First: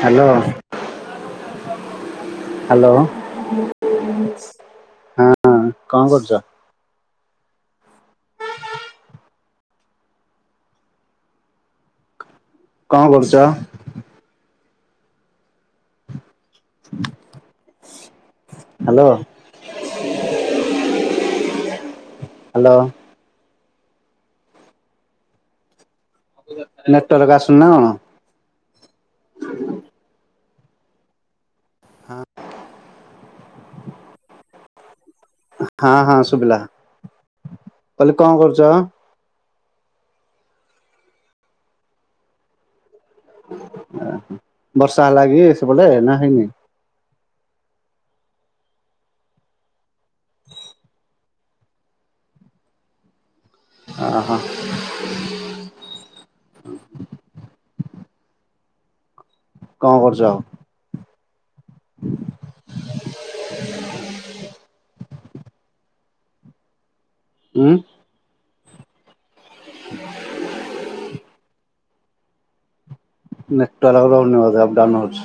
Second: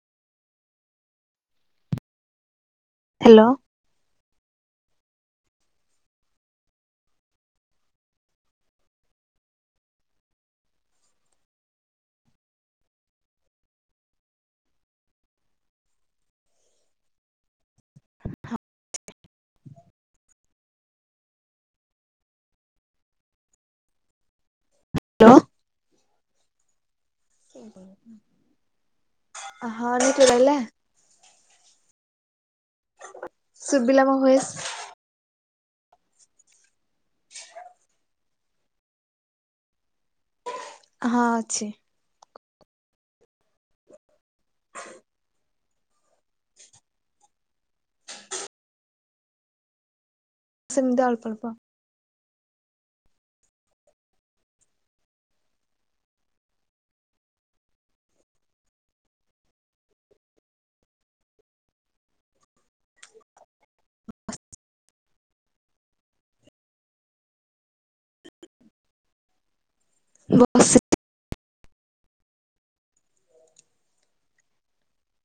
Hello. Hello. Hello. ହଁ କଣ କରୁଛ? କଣ କରୁଛ? [inaudible] ହ୍ୟାଲୋ। ହ୍ୟାଲୋ। ହ୍ୟାଲୋ। ଆ [inaudible] ହଁ ଲେଟେହେଲା କି? ହଁ। ସୁୁରବିଲା ମ ଭଏସ। ହଁ ହଁ ଶୁବଲା। [inaudible] କଣ କରୁଛ? ହଁ ଅଛି। ବର୍ଷା ହେଲାଗି ସେ ବ ନା ହେଇନି? ସେମିତି ଅଳ୍ପ ଅଳପ। ଓ ହୋ। କଣ କରଛ ଆଉ। [unintelligible] ଉମ୍। ହ। [inaudible] ବସ୍। [inaudible] ନଟ ରନବାଦ ଆପ।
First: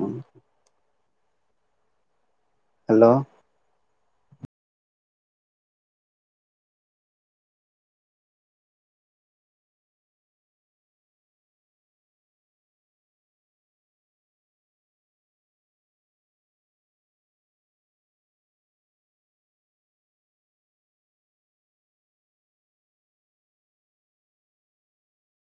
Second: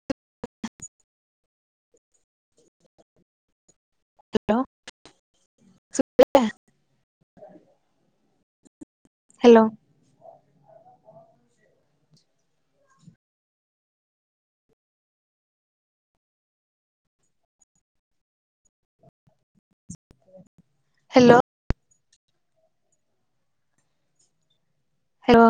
ହଁ। ହ୍ୟାଲୋ। ଲ ହ୍ୟାଲୋ। ହ୍ୟାଲୋ। ହ୍ୟାଲୋ।